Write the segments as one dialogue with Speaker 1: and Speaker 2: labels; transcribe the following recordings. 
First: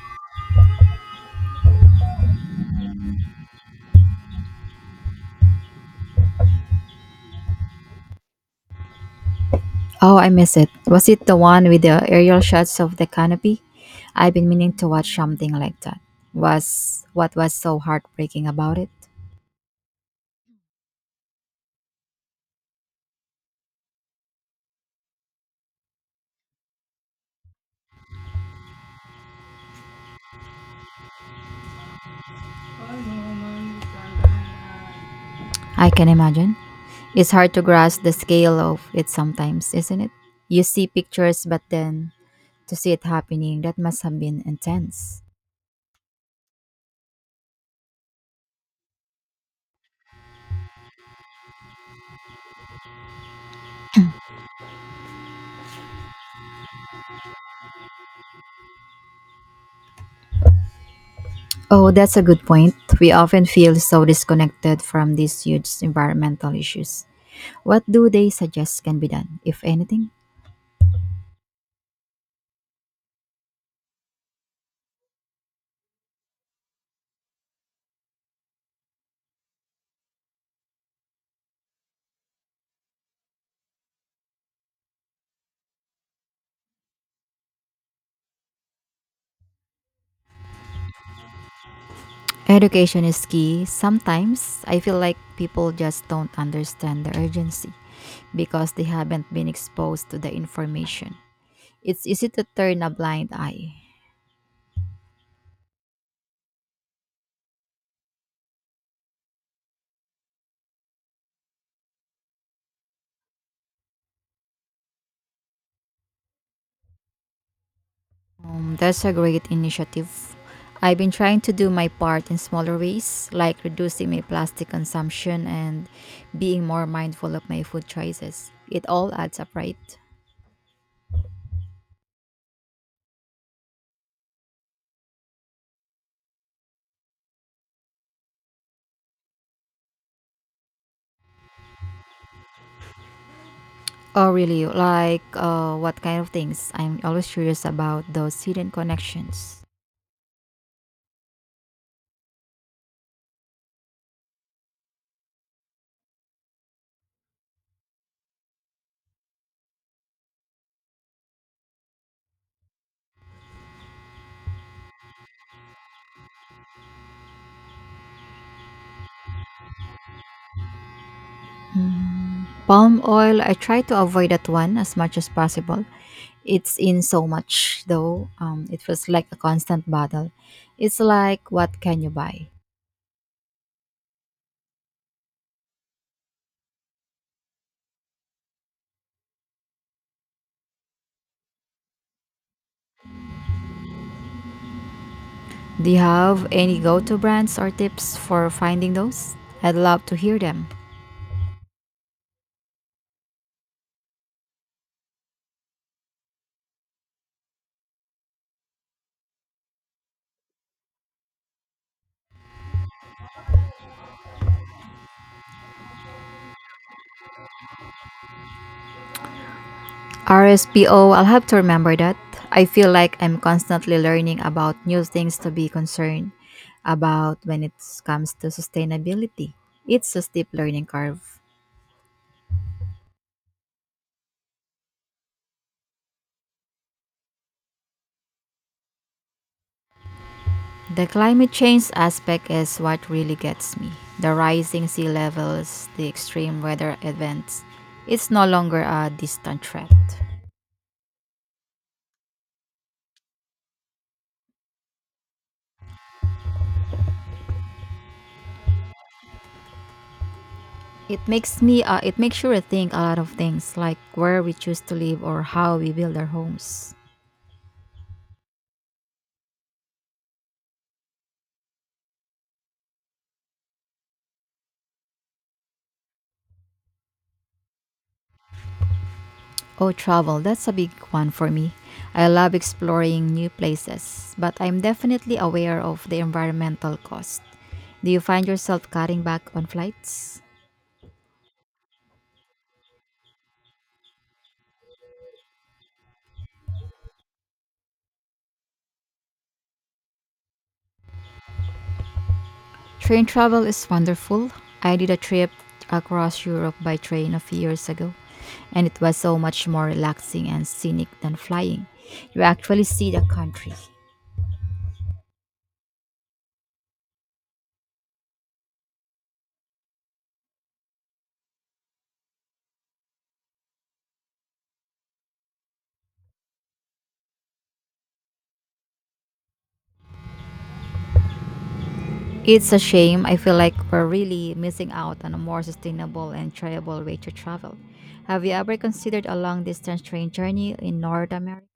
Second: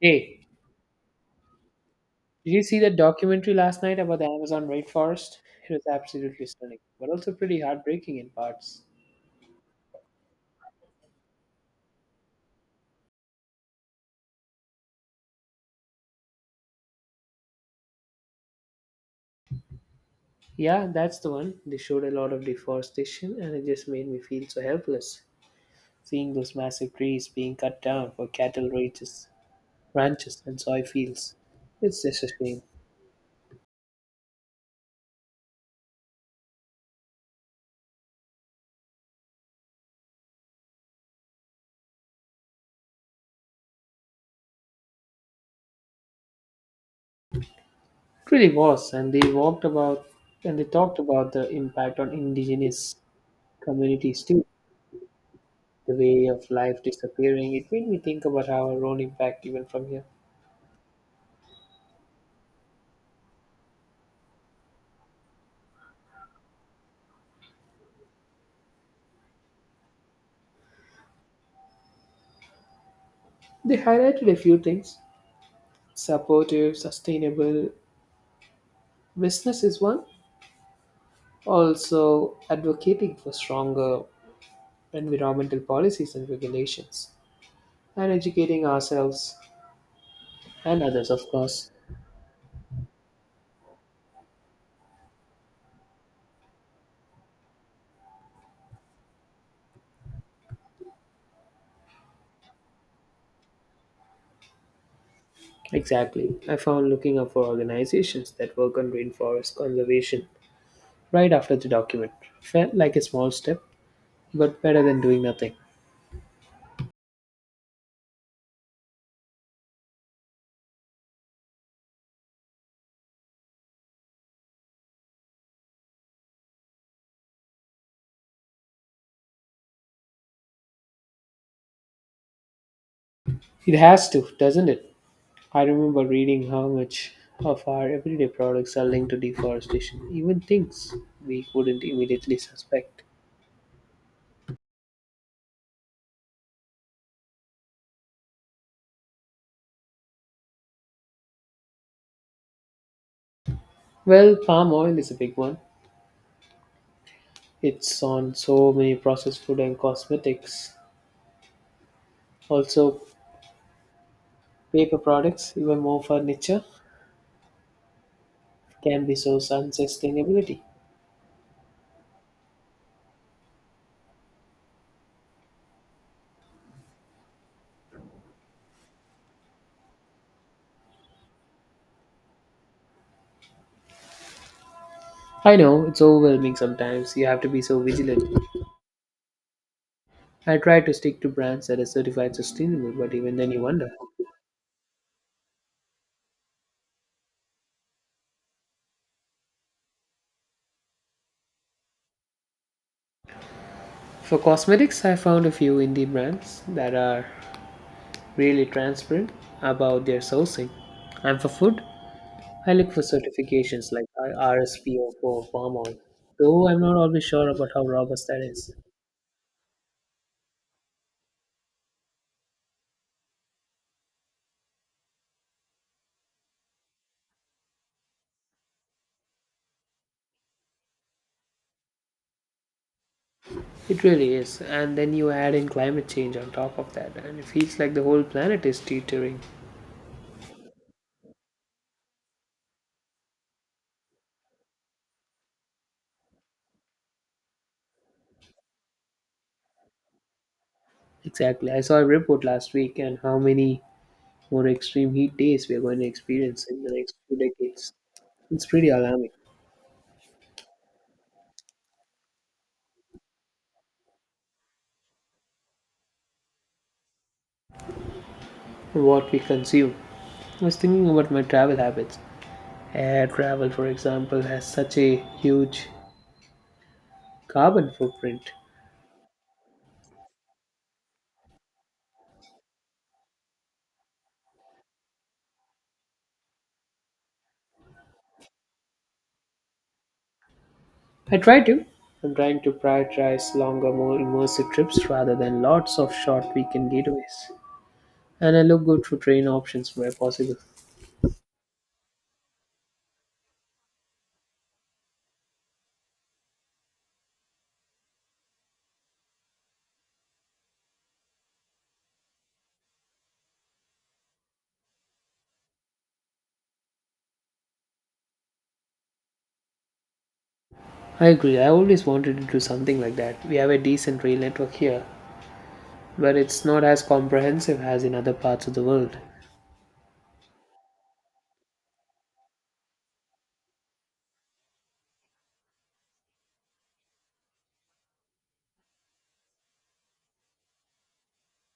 Speaker 1: Hey, did you see that documentary last night about the Amazon rainforest? It was absolutely stunning, but also pretty heartbreaking in parts.
Speaker 2: Oh, I miss it. Was it the one with the aerial shots of the canopy? I've been meaning to watch something like that. Was what was so heartbreaking about it?
Speaker 1: Yeah, that's the one. They showed a lot of deforestation, and it just made me feel so helpless. Seeing those massive trees being cut down for cattle ranches and soy fields, it's just a shame.
Speaker 2: I can imagine. It's hard to grasp the scale of it sometimes, isn't it? You see pictures, but then to see it happening, that must have been intense.
Speaker 1: It really was, and they talked about the impact on indigenous communities too. The way of life disappearing. It made me think about our own impact even from here.
Speaker 2: Oh, that's a good point. We often feel so disconnected from these huge environmental issues. What do they suggest can be done, if anything?
Speaker 1: They highlighted a few things. Supportive, sustainable business is one. Also, advocating for stronger environmental policies and regulations, and educating ourselves and others, of course.
Speaker 2: Education is key. Sometimes I feel like people just don't understand the urgency because they haven't been exposed to the information. It's easy to turn a blind eye.
Speaker 1: Exactly. I found looking up for organizations that work on rainforest conservation right after the document. Felt like a small step, but better than doing nothing.
Speaker 2: That's a great initiative. I've been trying to do my part in smaller ways, like reducing my plastic consumption and being more mindful of my food choices. It all adds up, right?
Speaker 1: It has to, doesn't it? I remember reading how much of our everyday products are linked to deforestation, even things we wouldn't immediately suspect.
Speaker 2: Oh, really? Like, what kind of things? I'm always curious about those hidden connections.
Speaker 1: Well, palm oil is a big one. It's on so many processed food and cosmetics. Also, paper products, even more furniture, can be so unsustainability.
Speaker 2: Palm oil, I try to avoid that one as much as possible. It's in so much, though. It feels like a constant battle. It's like, what can you buy?
Speaker 1: I know it's overwhelming sometimes. You have to be so vigilant. I try to stick to brands that are certified sustainable, but even then you wonder.
Speaker 2: Do you have any go to brands or tips for finding those? I'd love to hear them.
Speaker 1: For cosmetics, I found a few indie brands that are really transparent about their sourcing. And for food, I look for certifications like RSPO for palm oil, though I'm not always sure about how robust that is.
Speaker 2: RSPO, I'll have to remember that. I feel like I'm constantly learning about new things to be concerned about when it comes to sustainability. It's a steep learning curve.
Speaker 1: It really is, and then you add in climate change on top of that, and it feels like the whole planet is teetering.
Speaker 2: The climate change aspect is what really gets me. The rising sea levels, the extreme weather events. It's no longer a distant threat.
Speaker 1: Exactly. I saw a report last week and how many more extreme heat days we are going to experience in the next few decades. It's pretty alarming.
Speaker 2: It makes me it makes you rethink a lot of things like where we choose to live or how we build our homes.
Speaker 1: What we consume. I was thinking about my travel habits. Air travel, for example, has such a huge carbon footprint.
Speaker 2: Oh, travel, that's a big one for me. I love exploring new places, but I'm definitely aware of the environmental cost. Do you find yourself cutting back on flights?
Speaker 1: I try to. I'm trying to prioritize longer, more immersive trips rather than lots of short weekend getaways. And I look good for train options where possible.
Speaker 2: Train travel is wonderful. I did a trip across Europe by train a few years ago, and it was so much more relaxing and scenic than flying. You actually see the country.
Speaker 1: I agree, I always wanted to do something like that. We have a decent rail network here, but it's not as comprehensive as in other parts of the world.
Speaker 2: It's a shame. I feel like we're really missing out on a more sustainable and enjoyable way to travel. Have you ever considered a long distance train journey in North America?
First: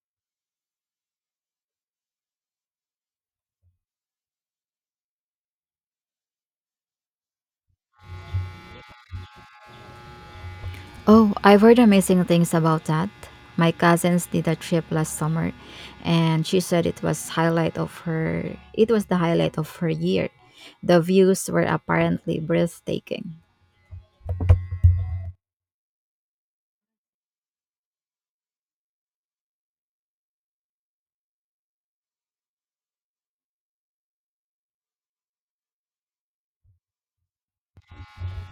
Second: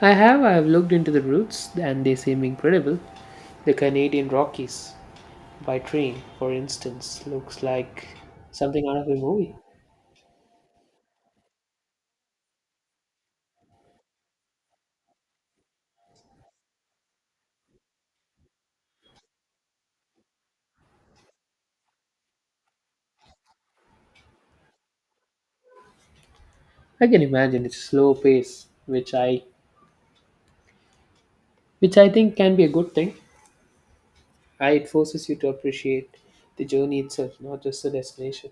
Speaker 1: I have looked into the routes and they seem incredible. The Canadian Rockies, by train, for instance, looks like something out of a movie.
Speaker 2: Oh, I've heard amazing things about that. My cousins did a trip last summer and she said it was highlight of her it was the highlight of her year. The views were apparently breathtaking.
Speaker 1: I can imagine its slow pace, which I think can be a good thing. It forces you to appreciate the journey itself, not just the destination.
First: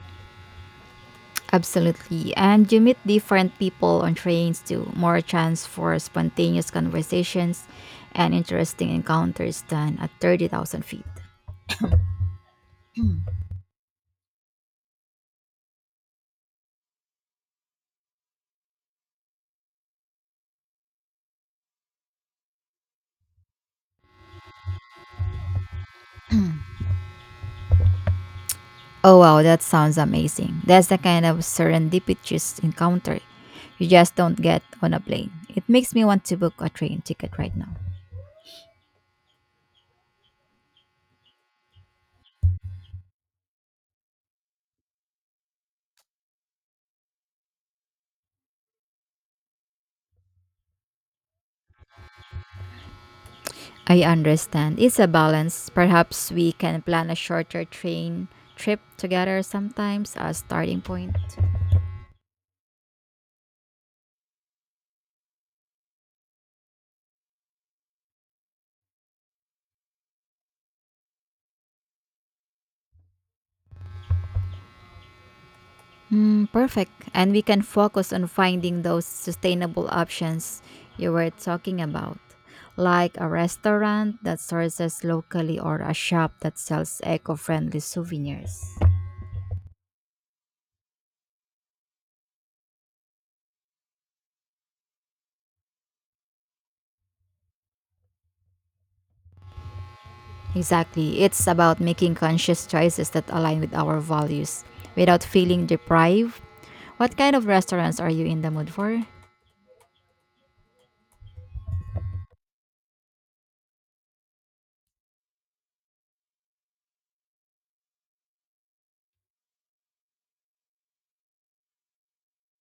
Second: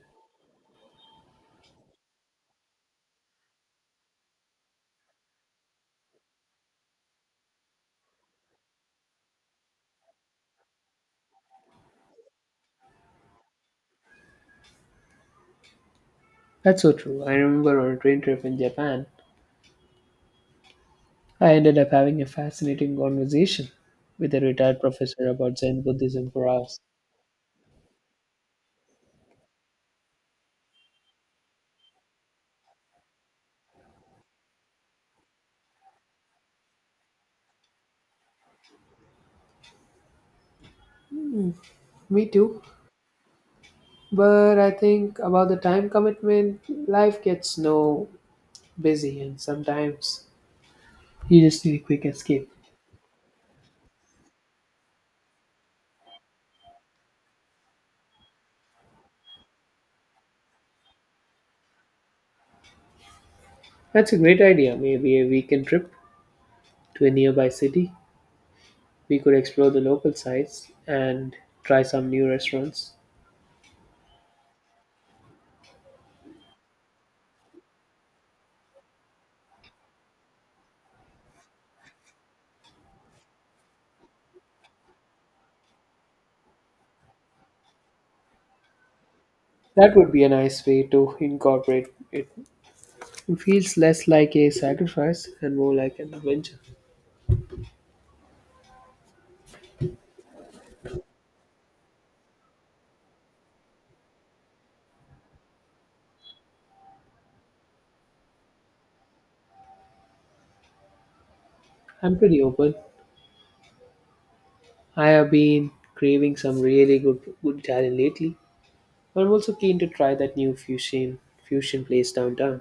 Speaker 2: Absolutely. And you meet different people on trains too, more chance for spontaneous conversations and interesting encounters than at 30,000 feet.
Speaker 1: That's so true. I remember on a train trip in Japan, I ended up having a fascinating conversation with a retired professor about Zen Buddhism for hours.
Speaker 2: Oh wow, that sounds amazing. That's the kind of serendipitous encounter you just don't get on a plane. It makes me want to book a train ticket right now.
Speaker 1: Me too. But I think about the time commitment, life gets no busy and sometimes you just need a quick escape.
Speaker 2: I understand. It's a balance. Perhaps we can plan a shorter train trip together sometimes as starting point.
Speaker 1: That's a great idea. Maybe a weekend trip to a nearby city. We could explore the local sites and try some new restaurants.
Speaker 2: Hmm, perfect. And we can focus on finding those sustainable options you were talking about, like a restaurant that sources locally or a shop that sells eco-friendly souvenirs.
Speaker 1: That would be a nice way to incorporate it. It feels less like a sacrifice and more like an adventure.
Speaker 2: Exactly. It's about making conscious choices that align with our values without feeling deprived. What kind of restaurants are you in the mood for?
Speaker 1: I'm pretty open. I have been craving some really good Italian lately. I'm also keen to try that new fusion place downtown.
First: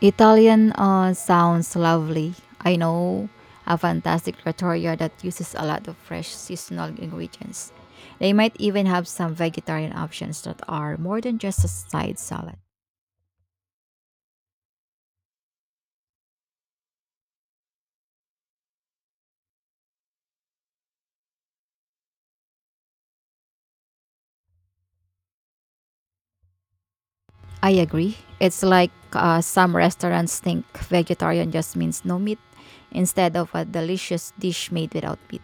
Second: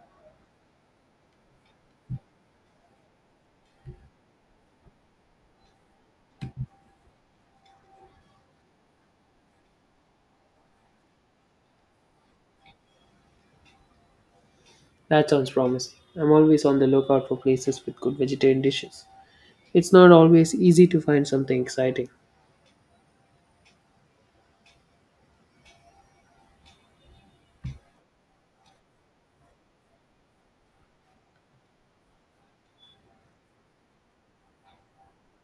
Speaker 2: Italian sounds lovely. I know a fantastic trattoria that uses a lot of fresh seasonal ingredients. They might even have some vegetarian options that are more than just a side salad.
Speaker 1: That sounds promising. I'm always on the lookout for places with good vegetarian dishes. It's not always easy to find something exciting.
Speaker 2: I agree. It's like some restaurants think vegetarian just means no meat instead of a delicious dish made without meat.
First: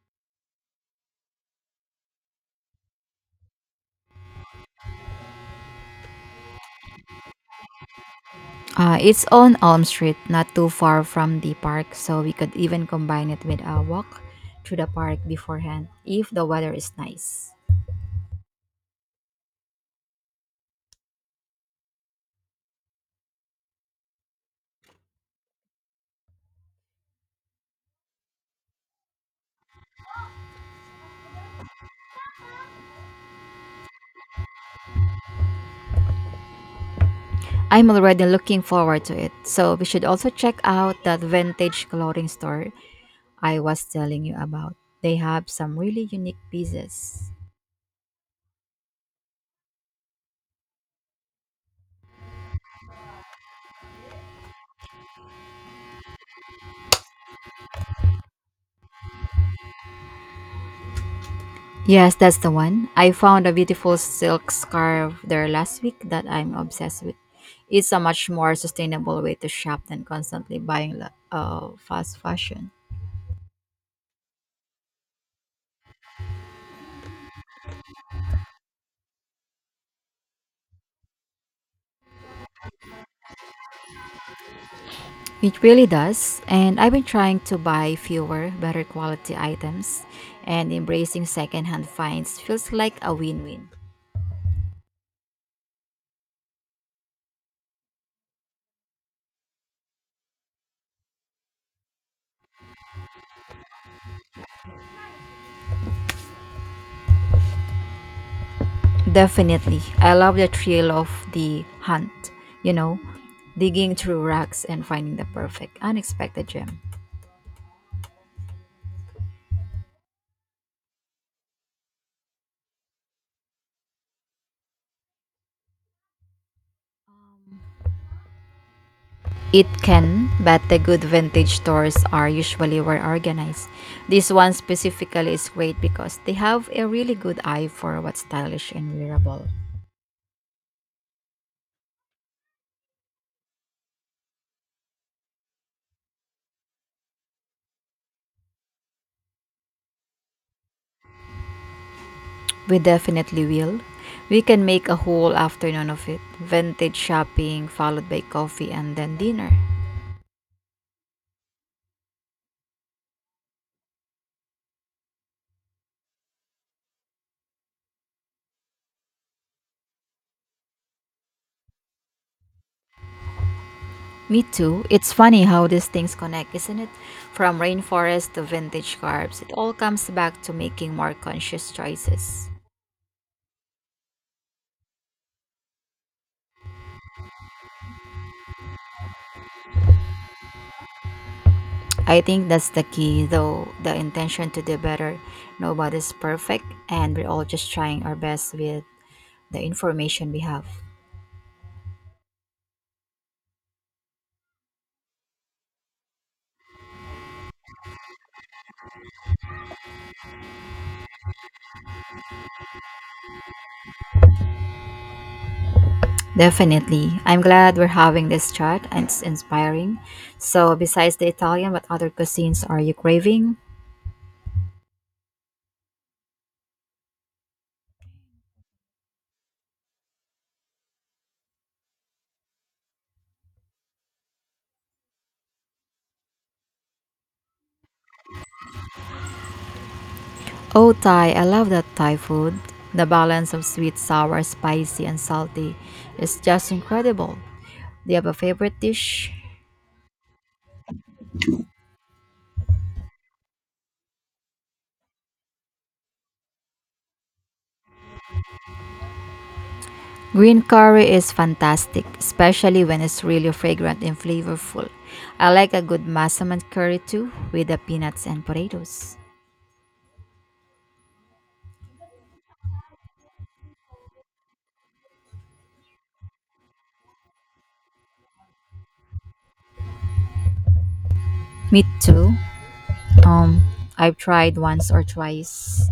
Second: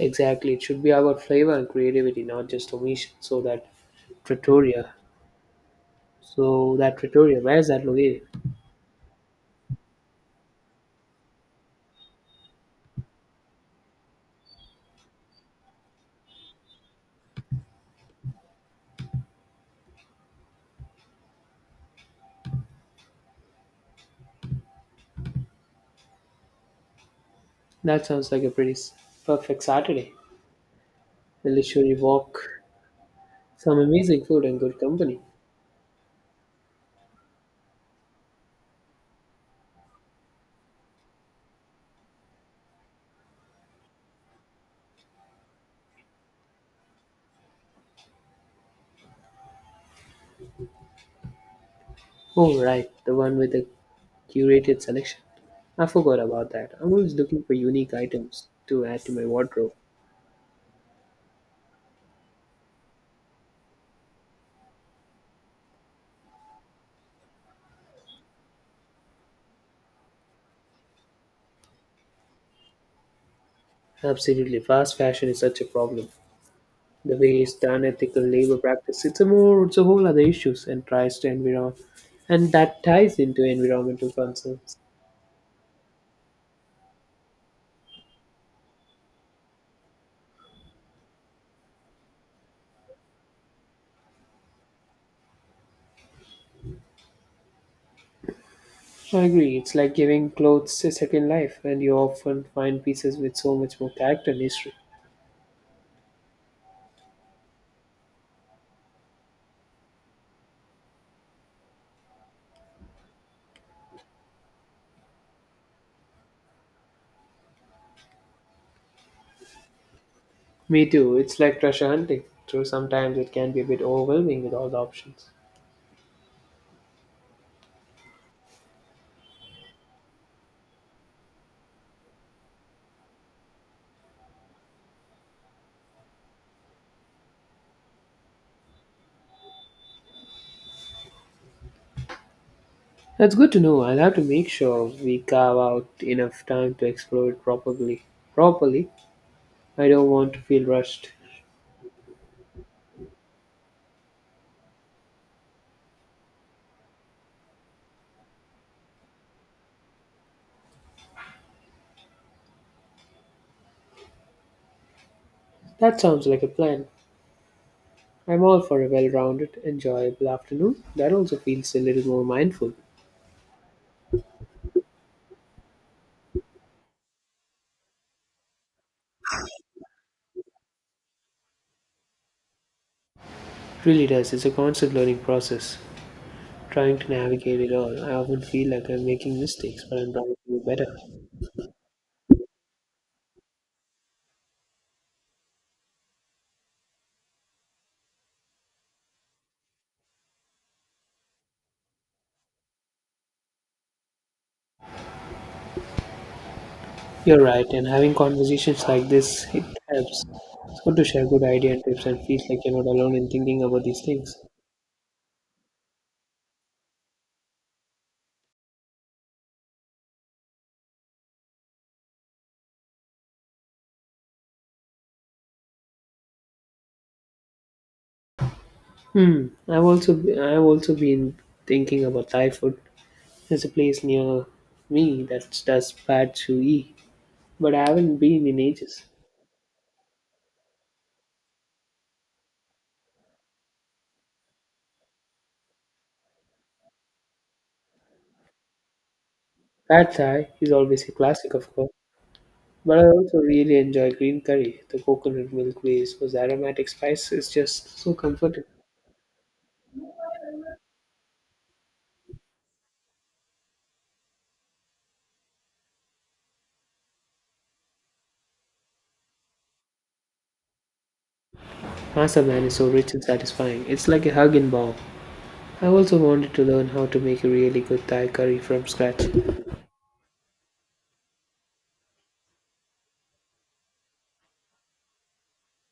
Speaker 1: Exactly. It should be about flavor and creativity, not just omission. Pretoria. So that Pretoria, where is that located?
Speaker 2: It's on Elm Street, not too far from the park, so we could even combine it with a walk through the park beforehand if the weather is nice.
Speaker 1: That sounds like a pretty perfect Saturday. Will it walk? Some amazing food and good company.
Speaker 2: I'm already looking forward to it, so we should also check out that vintage clothing store I was telling you about. They have some really unique pieces.
Speaker 1: Oh, right. The one with the curated selection. I forgot about that. I'm always looking for unique items to add to my wardrobe.
Speaker 2: Yes, that's the one. I found a beautiful silk scarf there last week that I'm obsessed with. It's a much more sustainable way to shop than constantly buying fast fashion.
Speaker 1: Absolutely. Fast fashion is such a problem. The way it's done, ethical labor practice, it's a whole other issues and tries to environ, and that ties into environmental concerns.
Speaker 2: It really does. And I've been trying to buy fewer, better quality items, and embracing secondhand finds feels like a win win.
Speaker 1: I agree. It's like giving clothes a second life, and you often find pieces with so much more character and history.
Speaker 2: Definitely. I love the thrill of the hunt, you know, digging through racks and finding the perfect, unexpected gem.
Speaker 1: Me too. It's like treasure hunting. Though sometimes it can be a bit overwhelming with all the options.
Speaker 2: It can, but the good vintage stores are usually well organized. This one specifically is great because they have a really good eye for what's stylish and wearable.
Speaker 1: That's good to know. I'll have to make sure we carve out enough time to explore it properly. Properly, I don't want to feel rushed.
Speaker 2: We definitely will. We can make a whole afternoon of it. Vintage shopping, followed by coffee and then dinner.
Speaker 1: That sounds like a plan. I'm all for a well rounded, enjoyable afternoon that also feels a little more mindful. It
Speaker 2: Me too. It's funny how these things connect, isn't it? From rainforest to vintage carbs, it all comes back to making more conscious choices.
Speaker 1: really does, it's a constant learning process. Trying to navigate it all, I often feel like I'm making mistakes, but I'm trying to do better.
Speaker 2: I think that's the key, though the intention to do better. Nobody's perfect, and we're all just trying our best with the information we have.
Speaker 1: You're right, and having conversations like this, it helps. It's good to share good ideas and tips and feels like you're not alone in thinking about these things.
Speaker 2: Definitely. I'm glad we're having this chat and it's inspiring. So, besides the Italian, what other cuisines are you craving?
Speaker 1: Hmm. I've also been thinking about Thai food. There's a place near me that does pad Chu E, but I haven't been in ages.
Speaker 2: Oh, Thai. I love that Thai food. The balance of sweet, sour, spicy, and salty is just incredible. Do you have a favorite dish?
Speaker 1: Pad Thai is always a classic, of course, but I also really enjoy green curry. The coconut milk glaze with aromatic spice is just so comforting.
Speaker 2: Green curry is fantastic, especially when it's really fragrant and flavorful. I like a good massaman curry too, with the peanuts and potatoes.
Speaker 1: Masa man is so rich and satisfying. It's like a hug in bowl. I also wanted to learn how to make a really good Thai curry from scratch.
Speaker 2: Me too. Um, I've tried once or twice,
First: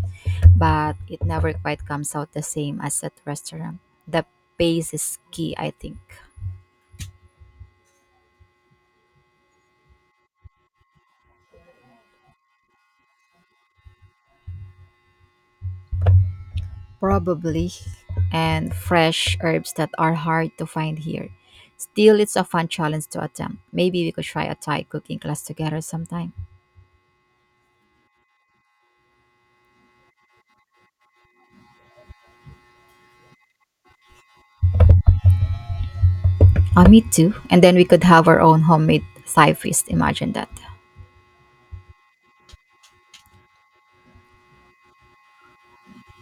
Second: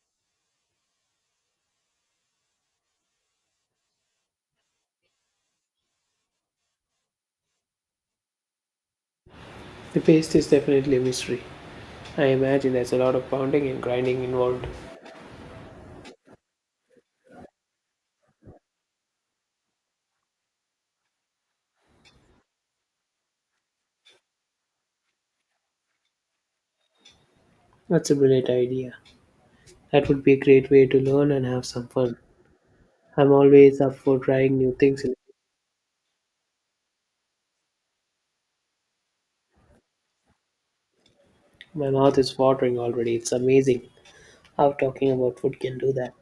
Speaker 2: but it never quite comes out the same as at restaurant. The pace is key, I think.
Speaker 1: The paste is definitely a mystery. I imagine there's a lot of pounding and grinding involved.
Speaker 2: Probably. And fresh herbs that are hard to find here. Still, it's a fun challenge to attempt. Maybe we could try a Thai cooking class together sometime.
Speaker 1: That's a brilliant idea. That would be a great way to learn and have some fun. I'm always up for trying new things.
Speaker 2: Oh, me too. And then we could have our own homemade Thai feast. Imagine that.
Speaker 1: My mouth is watering already. It's amazing how talking about food can do that.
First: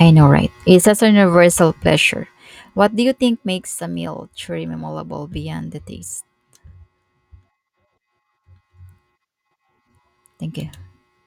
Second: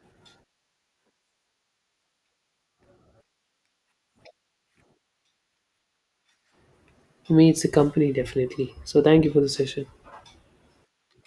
Speaker 2: I know, right? It's such a universal pleasure. What do you think makes a meal truly memorable beyond the taste?
Speaker 1: For me, it's a company, definitely. So, thank you for the session.
Speaker 2: Thank you.